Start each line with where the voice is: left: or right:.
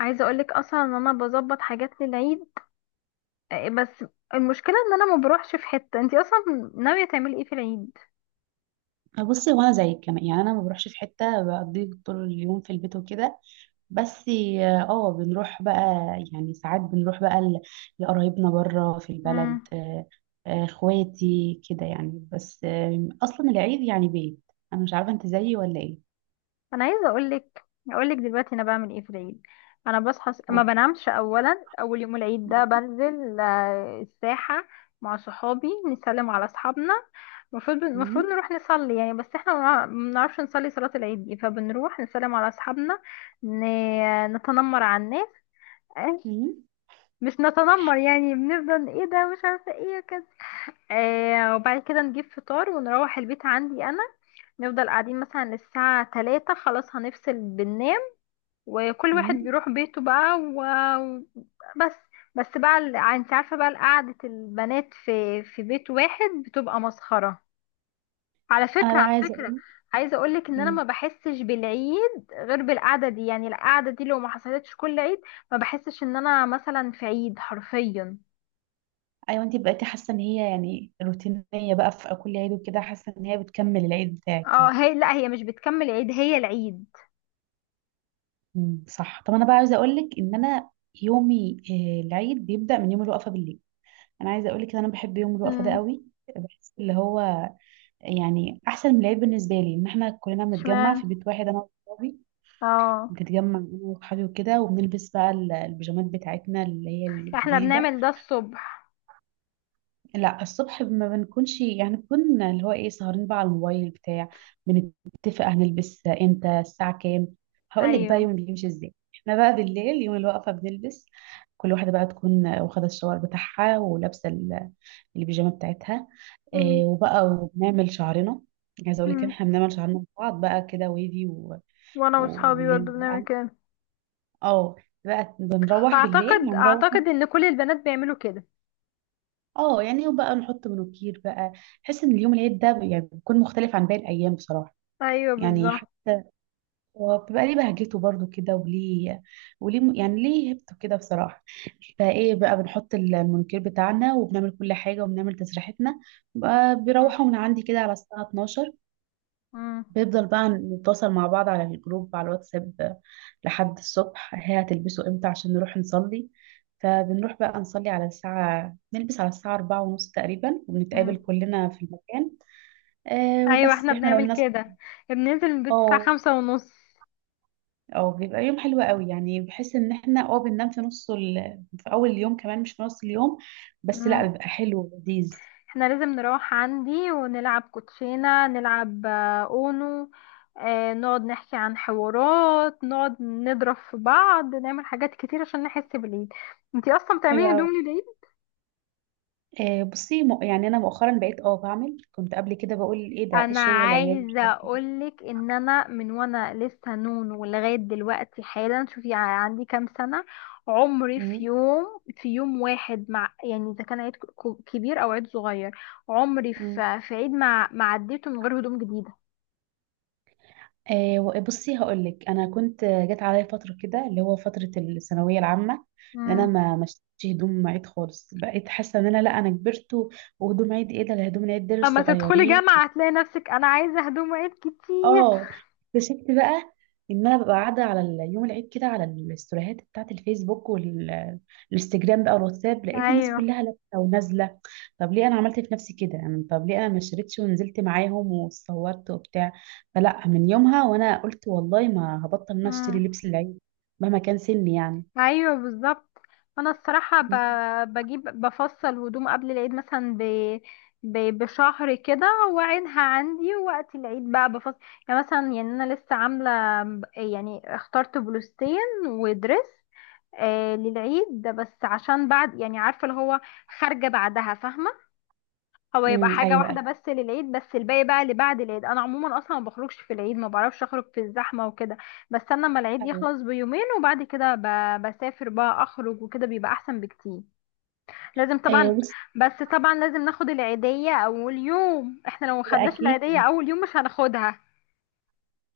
left: عايزه اقولك اصلا ان انا بظبط حاجات للعيد. بس المشكله ان انا ما بروحش في حته. انتي اصلا ناويه تعملي ايه في العيد؟
right: بصي، وانا زيك كمان. يعني انا ما بروحش في حته، بقضي طول اليوم في البيت وكده. بس اه بنروح بقى. يعني ساعات بنروح بقى لقرايبنا بره في البلد.
left: امم.
right: اخواتي كده يعني. بس اصلا العيد يعني بيت. انا مش عارفه انت زيي ولا ايه.
left: انا عايزه اقولك دلوقتي انا بعمل ايه في العيد. انا بصحى، ما
right: و-
left: بنامش. اولا اول يوم العيد ده بنزل الساحه مع صحابي، نسلم على اصحابنا. المفروض
right: مم،
left: نروح نصلي يعني، بس احنا ما بنعرفش نصلي صلاة العيد دي، فبنروح نسلم على اصحابنا. نتنمر على الناس
right: مم،
left: مش نتنمر يعني، بنفضل ايه ده مش عارفه ايه كده. وبعد كده نجيب فطار ونروح البيت عندي انا. نفضل قاعدين مثلا للساعة 3، خلاص هنفصل بننام، وكل واحد
right: مم.
left: بيروح بيته بقى. وبس. بس بقى انت عارفة بقى قعدة البنات في بيت واحد بتبقى مسخرة. على
right: انا
left: فكرة،
right: بقى
left: على
right: عايزه
left: فكرة،
right: اقول.
left: عايزة اقولك ان انا
right: مم.
left: ما بحسش بالعيد غير بالقعدة دي. يعني القعدة دي لو ما حصلتش كل عيد، ما بحسش ان انا مثلا في عيد حرفيا.
right: ايوه، انت بقيتي حاسه ان هي يعني روتينيه بقى في كل عيد وكده، حاسه ان هي بتكمل العيد بتاعك
left: اه،
right: يعني.
left: هي لا، هي مش بتكمل عيد، هي العيد.
right: مم، صح. طب انا بقى عايزه اقول لك ان انا يومي العيد بيبدا من يوم الوقفه بالليل. انا عايزه اقول لك ان انا بحب يوم الوقفه ده
left: امم.
right: قوي. بحس اللي هو يعني احسن من العيد بالنسبه لي ان احنا كلنا بنتجمع
left: اشمعنى؟
right: في بيت واحد، انا واصحابي.
left: اه.
right: بنتجمع انا واصحابي وكده، وبنلبس بقى البيجامات بتاعتنا اللي هي
left: احنا
right: الجديده.
left: بنعمل ده الصبح.
right: لا، الصبح ما بنكونش، يعني بنكون اللي هو ايه، سهرين بقى على الموبايل بتاع. بنتفق هنلبس امتى، الساعة كام. هقول لك بقى
left: ايوه.
right: يوم بيمشي ازاي. احنا بقى بالليل يوم الوقفة بنلبس. كل واحدة بقى تكون واخدة الشاور بتاعها ولابسة البيجامة بتاعتها.
left: مم.
right: وبقى وبنعمل شعرنا. عايزة اقول لك إن
left: مم.
right: احنا بنعمل شعرنا ببعض بقى كده، ويفي.
left: وانا واصحابي
right: والليل
left: برضه بنعمل
right: بقى.
left: كده.
right: اه بقى بنروح بالليل،
left: فاعتقد
right: هنروح.
left: اعتقد ان كل البنات بيعملوا كده.
right: اه يعني وبقى نحط منوكير بقى. بحس ان اليوم العيد ده يعني بيكون مختلف عن باقي الايام بصراحه.
left: ايوه،
right: يعني
left: بالظبط.
right: حتى هو بيبقى ليه بهجته برضو كده، وليه يعني ليه هيبته كده بصراحه. فايه بقى، بنحط المنوكير بتاعنا وبنعمل كل حاجه وبنعمل تسريحتنا. بقى
left: مم.
right: بيروحوا من عندي كده على الساعه 12.
left: مم.
right: بيفضل بقى نتواصل مع بعض على الجروب على الواتساب لحد الصبح، هي هتلبسه امتى عشان نروح نصلي. فبنروح بقى نصلي على الساعة، نلبس على الساعة 4:30 تقريبا،
left: مم.
right: وبنتقابل كلنا في المكان.
left: ايوه،
right: وبس.
left: احنا
right: احنا لو
left: بنعمل
right: الناس.
left: كده. بننزل من البيت الساعه
right: اه
left: 5:30.
right: اه بيبقى يوم حلو قوي. يعني بحس ان احنا بننام في في اول اليوم كمان، مش في نص اليوم. بس
left: مم.
right: لا، بيبقى حلو ولذيذ.
left: احنا لازم نروح عندي ونلعب كوتشينة، نلعب اونو، نقعد نحكي عن حوارات، نقعد نضرب في بعض، نعمل حاجات كتير عشان نحس بالعيد. انتي اصلا
right: حلو
left: بتعملي هدوم
right: قوي.
left: للعيد؟
right: بصي، يعني انا مؤخرا بقيت بعمل. كنت قبل كده بقول ايه ده، ايه
left: انا
right: الشغل العيال، مش
left: عايزه
right: عارفه.
left: اقولك ان انا من وانا لسه نون ولغايه دلوقتي حالا، شوفي، عندي كام سنه، عمري
right: إيه.
left: في يوم واحد مع، يعني اذا كان عيد كبير او عيد صغير، عمري
right: مم.
left: في عيد ما عديته من غير هدوم
right: بصي هقولك، انا كنت جت عليا فتره كده اللي هو فتره الثانويه العامه ان انا
left: جديده.
right: ما مشيتش هدوم عيد خالص. بقيت حاسه ان انا، لا، انا كبرت. وهدوم عيد ايه ده، ده هدوم العيد دول
left: اما تدخلي
right: صغيرين.
left: جامعة هتلاقي نفسك انا عايزة هدوم عيد كتير.
right: اه اكتشفت بقى ان انا ببقى قاعده على يوم العيد كده، على الاستوريهات بتاعت الفيسبوك والانستجرام بقى والواتساب، لقيت الناس
left: ايوه.
right: كلها لابسه ونازله. طب ليه انا عملت في نفسي كده، انا طب ليه انا ما شريتش ونزلت معاهم واتصورت وبتاع. فلا، من يومها وانا قلت والله ما هبطل ان انا اشتري
left: امم.
right: لبس العيد مهما كان سني يعني.
left: ايوه، بالظبط. انا الصراحة بفصل هدوم قبل العيد، مثلا بشهر كده، واعينها عندي، ووقت العيد بقى بفصل. يعني مثلا، يعني انا لسه عاملة، يعني اخترت بلوستين ودرس للعيد ده، بس عشان بعد، يعني عارفة اللي هو خارجة بعدها فاهمة. هو يبقى
right: امم،
left: حاجة
right: ايوه
left: واحدة
right: ايوه
left: بس للعيد، بس الباقي بقى اللي بعد العيد، انا عموما اصلا ما بخرجش في العيد، ما بعرفش اخرج في الزحمة وكده. بستنى اما العيد
right: ايوه.
left: يخلص بيومين وبعد كده بسافر بقى، اخرج وكده بيبقى احسن بكتير. لازم طبعا.
right: بص،
left: بس طبعا لازم ناخد العيدية اول يوم، احنا لو ما
right: ده
left: خدناش العيدية
right: اكيد.
left: اول يوم مش هناخدها.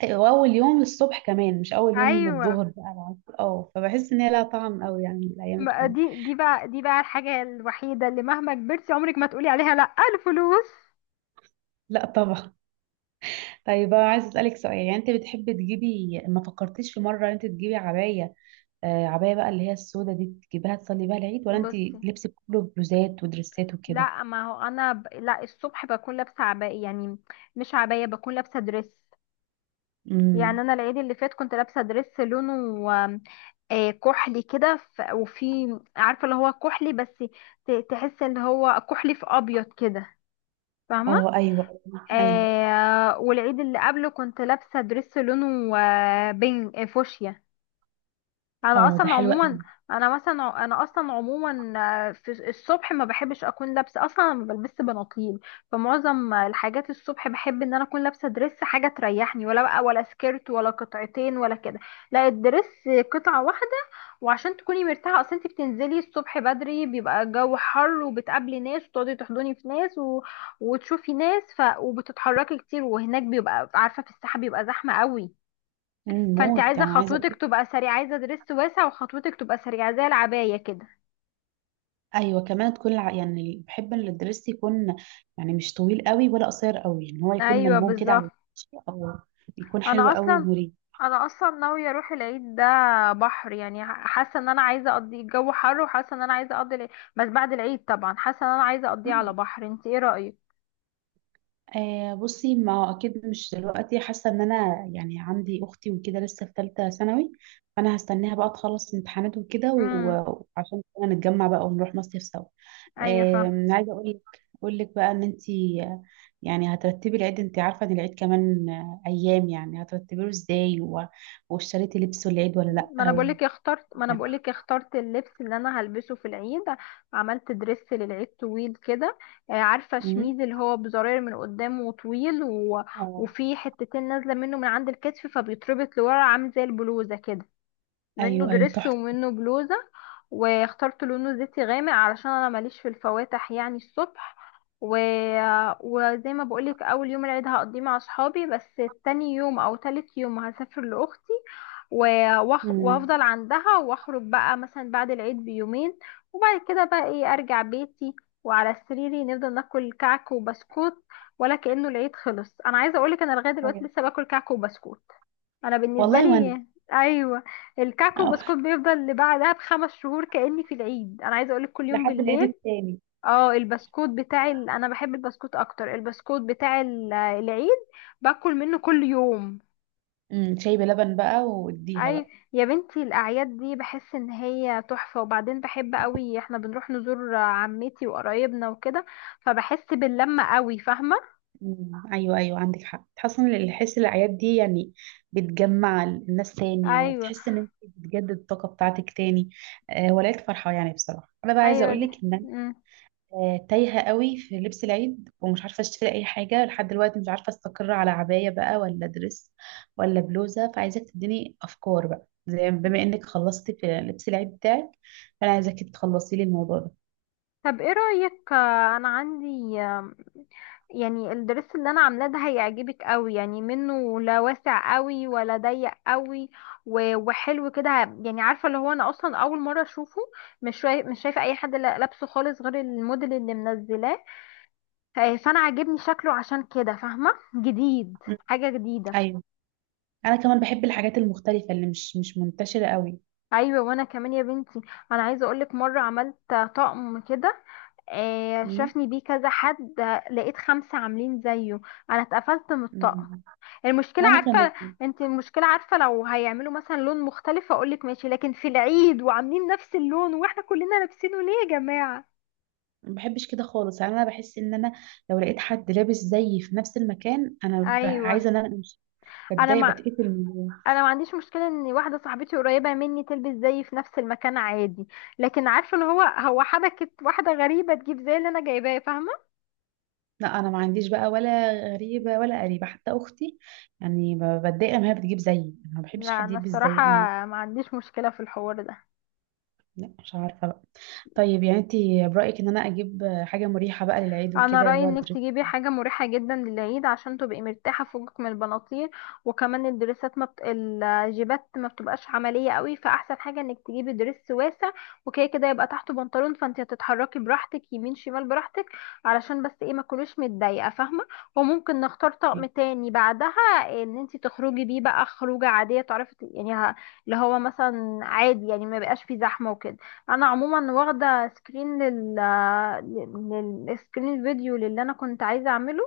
right: واول يوم الصبح كمان، مش اول يوم
left: ايوه.
right: بالظهر بقى العصر. اه فبحس ان هي لها طعم قوي يعني الايام التانية.
left: دي بقى الحاجة الوحيدة اللي مهما كبرتي، عمرك ما تقولي عليها لا، الفلوس.
right: لا طبعا. طيب بقى، عايزه اسالك سؤال. يعني انت بتحبي تجيبي، ما فكرتيش في مره ان انت تجيبي عبايه؟ عبايه بقى اللي هي السودا دي، تجيبيها تصلي بيها العيد ولا انت
left: بصي،
right: لبسك كله بلوزات ودريسات وكده؟
left: لا، ما هو انا لا، الصبح بكون لابسه عباية، يعني مش عباية، بكون لابسه دريس. يعني
right: امم.
left: انا العيد اللي فات كنت لابسه دريس لونه كحلي كده، وفي، عارفه اللي هو كحلي بس تحس ان هو كحلي في ابيض كده فاهمه.
right: اه، ايوه ايوه.
left: والعيد اللي قبله كنت لابسه دريس لونه بين فوشيا. انا
right: اه ده
left: اصلا
right: حلو
left: عموما،
right: قوي.
left: انا مثلا انا اصلا عموما، في الصبح ما بحبش اكون لابسه، اصلا ما بلبس بناطيل. فمعظم الحاجات الصبح بحب ان انا اكون لابسه دريس، حاجه تريحني، ولا بقى، ولا سكيرت ولا قطعتين ولا كده، لا، الدريس قطعه واحده. وعشان تكوني مرتاحه، اصل انت بتنزلي الصبح بدري، بيبقى الجو حر، وبتقابلي ناس وتقعدي تحضني في ناس وتشوفي ناس، وبتتحركي كتير، وهناك بيبقى عارفه في الساحه بيبقى زحمه قوي. فانت
right: موت
left: عايزه
right: يعني. عايزه
left: خطوتك
right: اقول.
left: تبقى سريعه، عايزه درس واسع وخطوتك تبقى سريعه زي العبايه كده.
right: ايوه، كمان تكون يعني بحب ان الدرس يكون يعني مش طويل قوي ولا قصير قوي، يعني هو يكون
left: ايوه،
right: ملموم كده على
left: بالظبط.
right: الوش، اه. يكون حلو
left: انا
right: قوي
left: اصلا
right: ومريح.
left: انا اصلا ناويه اروح العيد ده بحر، يعني حاسه ان انا عايزه اقضي الجو حر، وحاسه ان انا عايزه اقضي العيد، بس بعد العيد طبعا حاسه ان انا عايزه اقضيه على بحر. انت ايه رايك؟
right: بصي، ما هو اكيد مش دلوقتي. حاسه ان انا يعني عندي اختي وكده لسه في ثالثه ثانوي، فانا هستناها بقى تخلص امتحانات وكده.
left: امم.
right: وعشان كده نتجمع بقى ونروح مصيف سوا.
left: ايوه، فاهمة.
right: عايزه اقول لك بقى ان انت يعني هترتبي العيد. انت عارفه ان العيد كمان ايام، يعني هترتبيه ازاي. واشتريتي لبس العيد ولا؟
left: ما انا
right: لا.
left: بقولك اخترت ما انا
right: يعني.
left: بقولك اخترت اللبس اللي انا هلبسه في العيد. عملت درس للعيد طويل كده. عارفه
right: مم.
left: شميز اللي هو بزراير من قدام وطويل
right: آه.
left: وفي حتتين نازله منه من عند الكتف، فبيتربط لورا عامل زي البلوزه كده، منه
right: ايوه ايوه،
left: دريس
right: تحفه.
left: ومنه بلوزة. واخترت لونه زيتي غامق علشان انا ماليش في الفواتح يعني الصبح. و... وزي ما بقولك، اول يوم العيد هقضيه مع اصحابي بس، تاني يوم او تالت يوم هسافر لاختي، و...
right: مم.
left: وافضل عندها، واخرج بقى مثلا بعد العيد بيومين، وبعد كده بقى ايه، ارجع بيتي، وعلى سريري نفضل ناكل كعك وبسكوت، ولا كأنه العيد خلص. انا عايزه اقولك، انا لغايه دلوقتي
right: أيوة.
left: لسه باكل كعك وبسكوت. انا بالنسبه
right: والله وانا.
left: لي. ايوه. الكعك
right: آه،
left: والبسكوت بيفضل اللي بعدها بخمس شهور كاني في العيد، انا عايزه اقولك كل يوم
right: لحد العيد
left: بالليل.
right: التاني.
left: اه، البسكوت بتاع انا بحب البسكوت اكتر، البسكوت بتاع العيد، باكل منه كل يوم.
right: شاي بلبن بقى، واديها
left: اي،
right: بقى.
left: يا بنتي الاعياد دي بحس ان هي تحفه، وبعدين بحب قوي. احنا بنروح نزور عمتي وقرايبنا وكده، فبحس باللمه قوي فاهمه.
right: امم، ايوه ايوه، عندك حق. تحس ان الحس الاعياد دي يعني بتجمع الناس تاني،
left: ايوه.
right: وبتحس ان انت بتجدد الطاقه بتاعتك تاني. ولقيت فرحه يعني بصراحه. انا بقى عايزه
left: ايوه
right: اقول
left: دي.
right: لك ان انا
left: مم.
right: تايهه قوي في لبس العيد، ومش عارفه اشتري اي حاجه لحد دلوقتي. مش عارفه استقر على عبايه بقى ولا دريس ولا بلوزه. فعايزاك تديني افكار بقى، زي بما انك خلصتي في لبس العيد بتاعك، فانا عايزاك تخلصي لي الموضوع ده.
left: طب ايه رايك؟ انا عندي، يعني الدرس اللي انا عاملاه ده هيعجبك قوي، يعني منه لا واسع قوي ولا ضيق قوي وحلو كده. يعني عارفه اللي هو انا اصلا اول مره اشوفه، مش شايفه اي حد لابسه خالص غير الموديل اللي منزلاه، فانا عاجبني شكله عشان كده فاهمه، جديد،
right: مم.
left: حاجه جديده.
right: ايوه. انا كمان بحب الحاجات المختلفه اللي مش منتشره قوي.
left: ايوه. وانا كمان يا بنتي، انا عايزه اقولك مره عملت طقم كده،
right: مم.
left: شافني بيه كذا حد، لقيت 5 عاملين زيه. انا اتقفلت من الطقم.
right: مم.
left: المشكلة
right: وانا كمان.
left: عارفة انت المشكلة عارفة لو هيعملوا مثلا لون مختلف اقولك ماشي، لكن في العيد وعاملين نفس اللون واحنا كلنا لابسينه، ليه يا جماعة؟
right: ما بحبش كده خالص يعني. انا بحس ان انا لو لقيت حد لابس زيي في نفس المكان، انا
left: ايوه.
right: عايزه ان انا امشي.
left: انا
right: بتضايق
left: ما
right: بتقفل.
left: انا ما عنديش مشكلة ان واحدة صاحبتي قريبة مني تلبس زيي في نفس المكان عادي، لكن عارفة اللي هو حبكت واحدة غريبة تجيب زي اللي انا جايباه فاهمة.
right: لا، انا ما عنديش بقى ولا غريبه ولا قريبه، حتى اختي يعني بتضايق ما هي بتجيب زيي. أنا ما بحبش
left: لا،
right: حد
left: انا
right: يلبس
left: الصراحة
right: زيي.
left: ما عنديش مشكلة في الحوار ده.
right: لا، مش عارفه بقى. طيب، يعني انت برايك ان انا اجيب حاجه مريحه بقى للعيد
left: انا
right: وكده اللي
left: رايي
right: هو
left: انك تجيبي حاجه مريحه جدا للعيد عشان تبقي مرتاحه، فوقك من البناطيل، وكمان الدريسات ما بت... الجيبات ما بتبقاش عمليه قوي، فاحسن حاجه انك تجيبي دريس واسع، وكده كده يبقى تحته بنطلون. فانت هتتحركي براحتك، يمين شمال براحتك، علشان بس ايه ما تكونيش متضايقه فاهمه. وممكن نختار طقم تاني بعدها، ان انت تخرجي بيه بقى خروجه عاديه، تعرفي يعني اللي هو مثلا عادي، يعني ما بقاش فيه زحمه وكده. انا عموما واخده سكرين للسكرين فيديو للي انا كنت عايزه اعمله،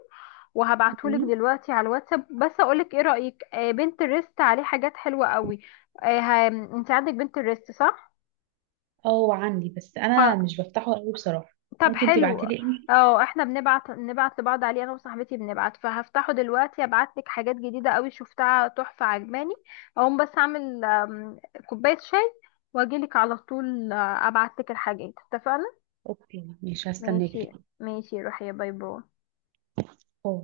left: وهبعتهولك
right: دريس؟
left: دلوقتي على الواتساب. بس اقولك ايه رايك؟ بنترست عليه حاجات حلوه قوي. انت عندك بنترست صح؟
right: اه، عندي بس انا
left: ه-
right: مش بفتحه قوي بصراحه.
left: طب
right: ممكن
left: حلو.
right: تبعتلي ايه.
left: اه، احنا نبعت لبعض عليه، انا وصاحبتي بنبعت، فهفتحه دلوقتي، ابعتلك حاجات جديده قوي شفتها تحفه عجباني. اقوم بس اعمل كوبايه شاي واجيلك على طول، ابعتلك الحاجات اتفقنا.
right: اوكي، مش
left: ماشي.
right: هستناكي.
left: ماشي، روحي. باي باي.
right: باي.